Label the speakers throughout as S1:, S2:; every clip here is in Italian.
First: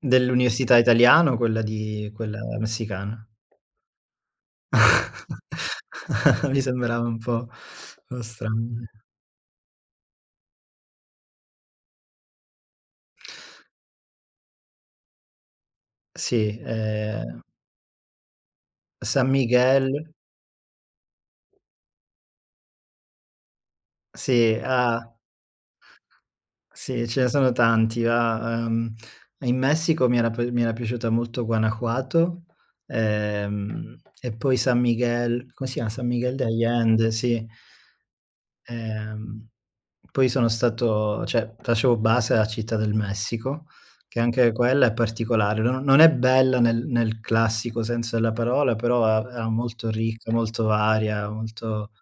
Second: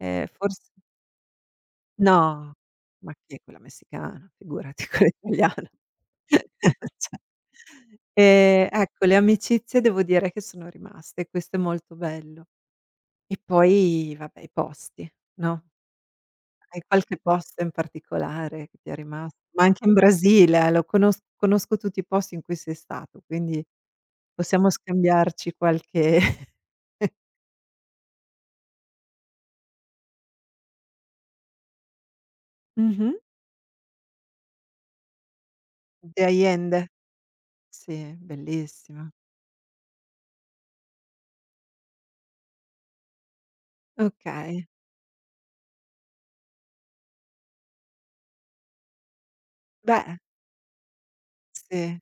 S1: Eh forse
S2: Dell'università italiana, o quella di quella
S1: No, ma
S2: messicana?
S1: che quella messicana, figurati quella italiana
S2: Mi sembrava
S1: cioè.
S2: un po', ehm, strano,
S1: E,
S2: sì.
S1: ecco, le amicizie devo dire che sono rimaste, questo è molto bello. E poi vabbè, i posti, no?
S2: Sì,
S1: Hai qualche
S2: eh
S1: posto in particolare che ti è rimas
S2: San
S1: ma anche in
S2: Miguel.
S1: Brasile eh, lo conos conosco tutti i posti in cui sei stato, quindi
S2: Sì,
S1: possiamo
S2: ah!
S1: scambiarci qualche
S2: Sì, ce ne sono tanti, va. Ehm, in Messico mi era p mi era piaciuta molto Guanajuato,
S1: Mh-mh.
S2: ehm, e poi San Miguel, come si chiama, San
S1: De
S2: Miguel de
S1: Allende.
S2: Allende, sì.
S1: Sì, bellissima.
S2: Ehm, poi sono stato cioè facevo base a Città del Messico, che anche
S1: Okay.
S2: quella è particolare. No non è bella nel nel classico senso della parola, però a era molto
S1: Beh.
S2: ricca, molto varia, molto
S1: Sì.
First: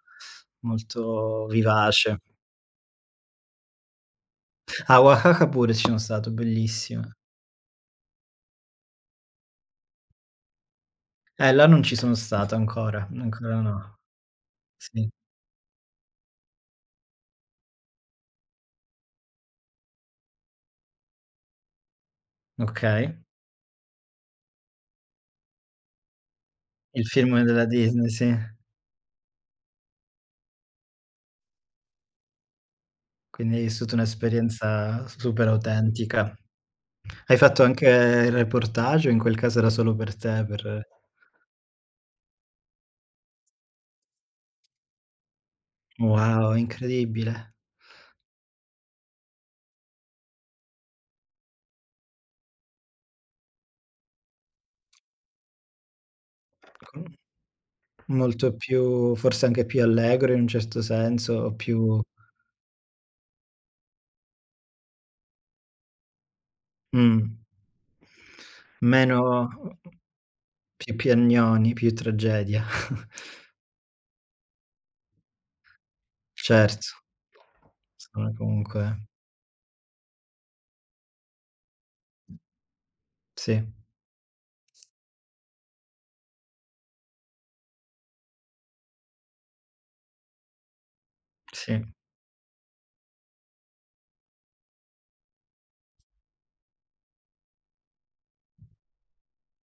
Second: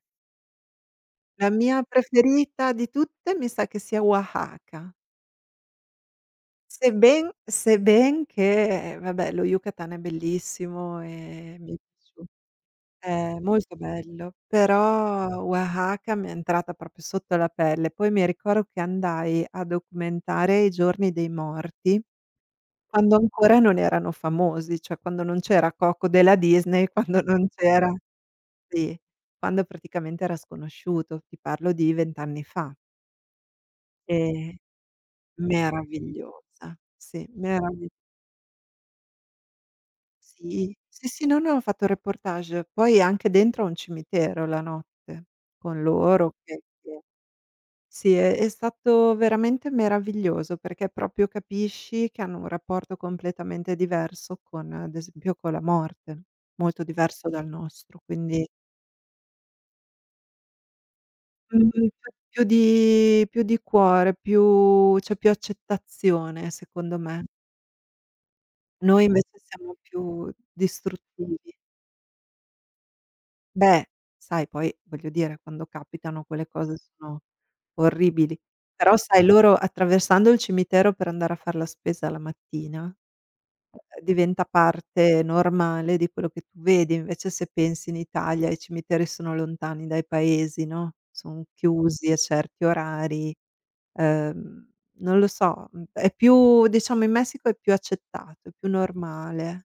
S2: molto
S1: La mia
S2: vivace.
S1: preferita di tutte, mi sa che sia Oaxaca.
S2: A Oaxaca pure ci sono stato, bellissima.
S1: Sebben sebben che vabbè, lo Yucatan è bellissimo
S2: Eh
S1: e
S2: là non ci sono
S1: [unintelligible]
S2: stato ancora, no
S1: eh,
S2: ancora
S1: molto
S2: no.
S1: bello,
S2: Sì.
S1: però Oaxaca mi è entrata proprio sotto la pelle. Poi mi ricordo che andai a documentare i Giorni dei Morti
S2: Okay.
S1: quando ancora non erano famosi, cioè quando non c'era Coco della Disney,
S2: Il
S1: quando
S2: film
S1: non
S2: della
S1: c'era
S2: Disney, sì.
S1: sì, quando praticamente era sconosciuto. Ti parlo di 20 anni fa.
S2: Quindi hai vissuto
S1: E
S2: un'esperienza super autentica.
S1: meravigliosa, sì,
S2: Hai fatto anche
S1: meravi
S2: il reportage o in quel caso era solo per te,
S1: Sì,
S2: per
S1: sì, sì, non ho fatto reportage, poi anche dentro a un cimitero la notte con loro
S2: Wow,
S1: [unintelligible]
S2: incredibile.
S1: sì è è stato veramente meraviglioso, perché proprio capisci che hanno un rapporto completamente diverso con, ad esempio, con la morte, molto
S2: [unintelligible]
S1: diverso dal nostro, quindi
S2: Molto più forse anche più allegro in un certo senso, o
S1: Mh-mh,
S2: più
S1: c'è più di più di cuore, più c'è più accettazione secondo me.
S2: Mh.
S1: Noi
S2: Meno
S1: invece
S2: o
S1: siamo
S2: o
S1: più
S2: più
S1: distruttivi.
S2: piagnoni, più tragedia.
S1: Beh, sai poi, voglio dire, quando capitano quelle cose
S2: Certo.
S1: sono
S2: Sono
S1: orribili, però
S2: comunque
S1: sai loro, attraversando il cimitero per andare a far la spesa la mattina
S2: Sì.
S1: e ehm, diventa parte normale di quello che tu vedi. Invece se pensi in Italia i cimiteri sono lontani dai paesi, no, son
S2: Sì.
S1: chiusi a certi orari. Ehm, non lo so, è più diciamo, in Messico è più accettato, è più normale.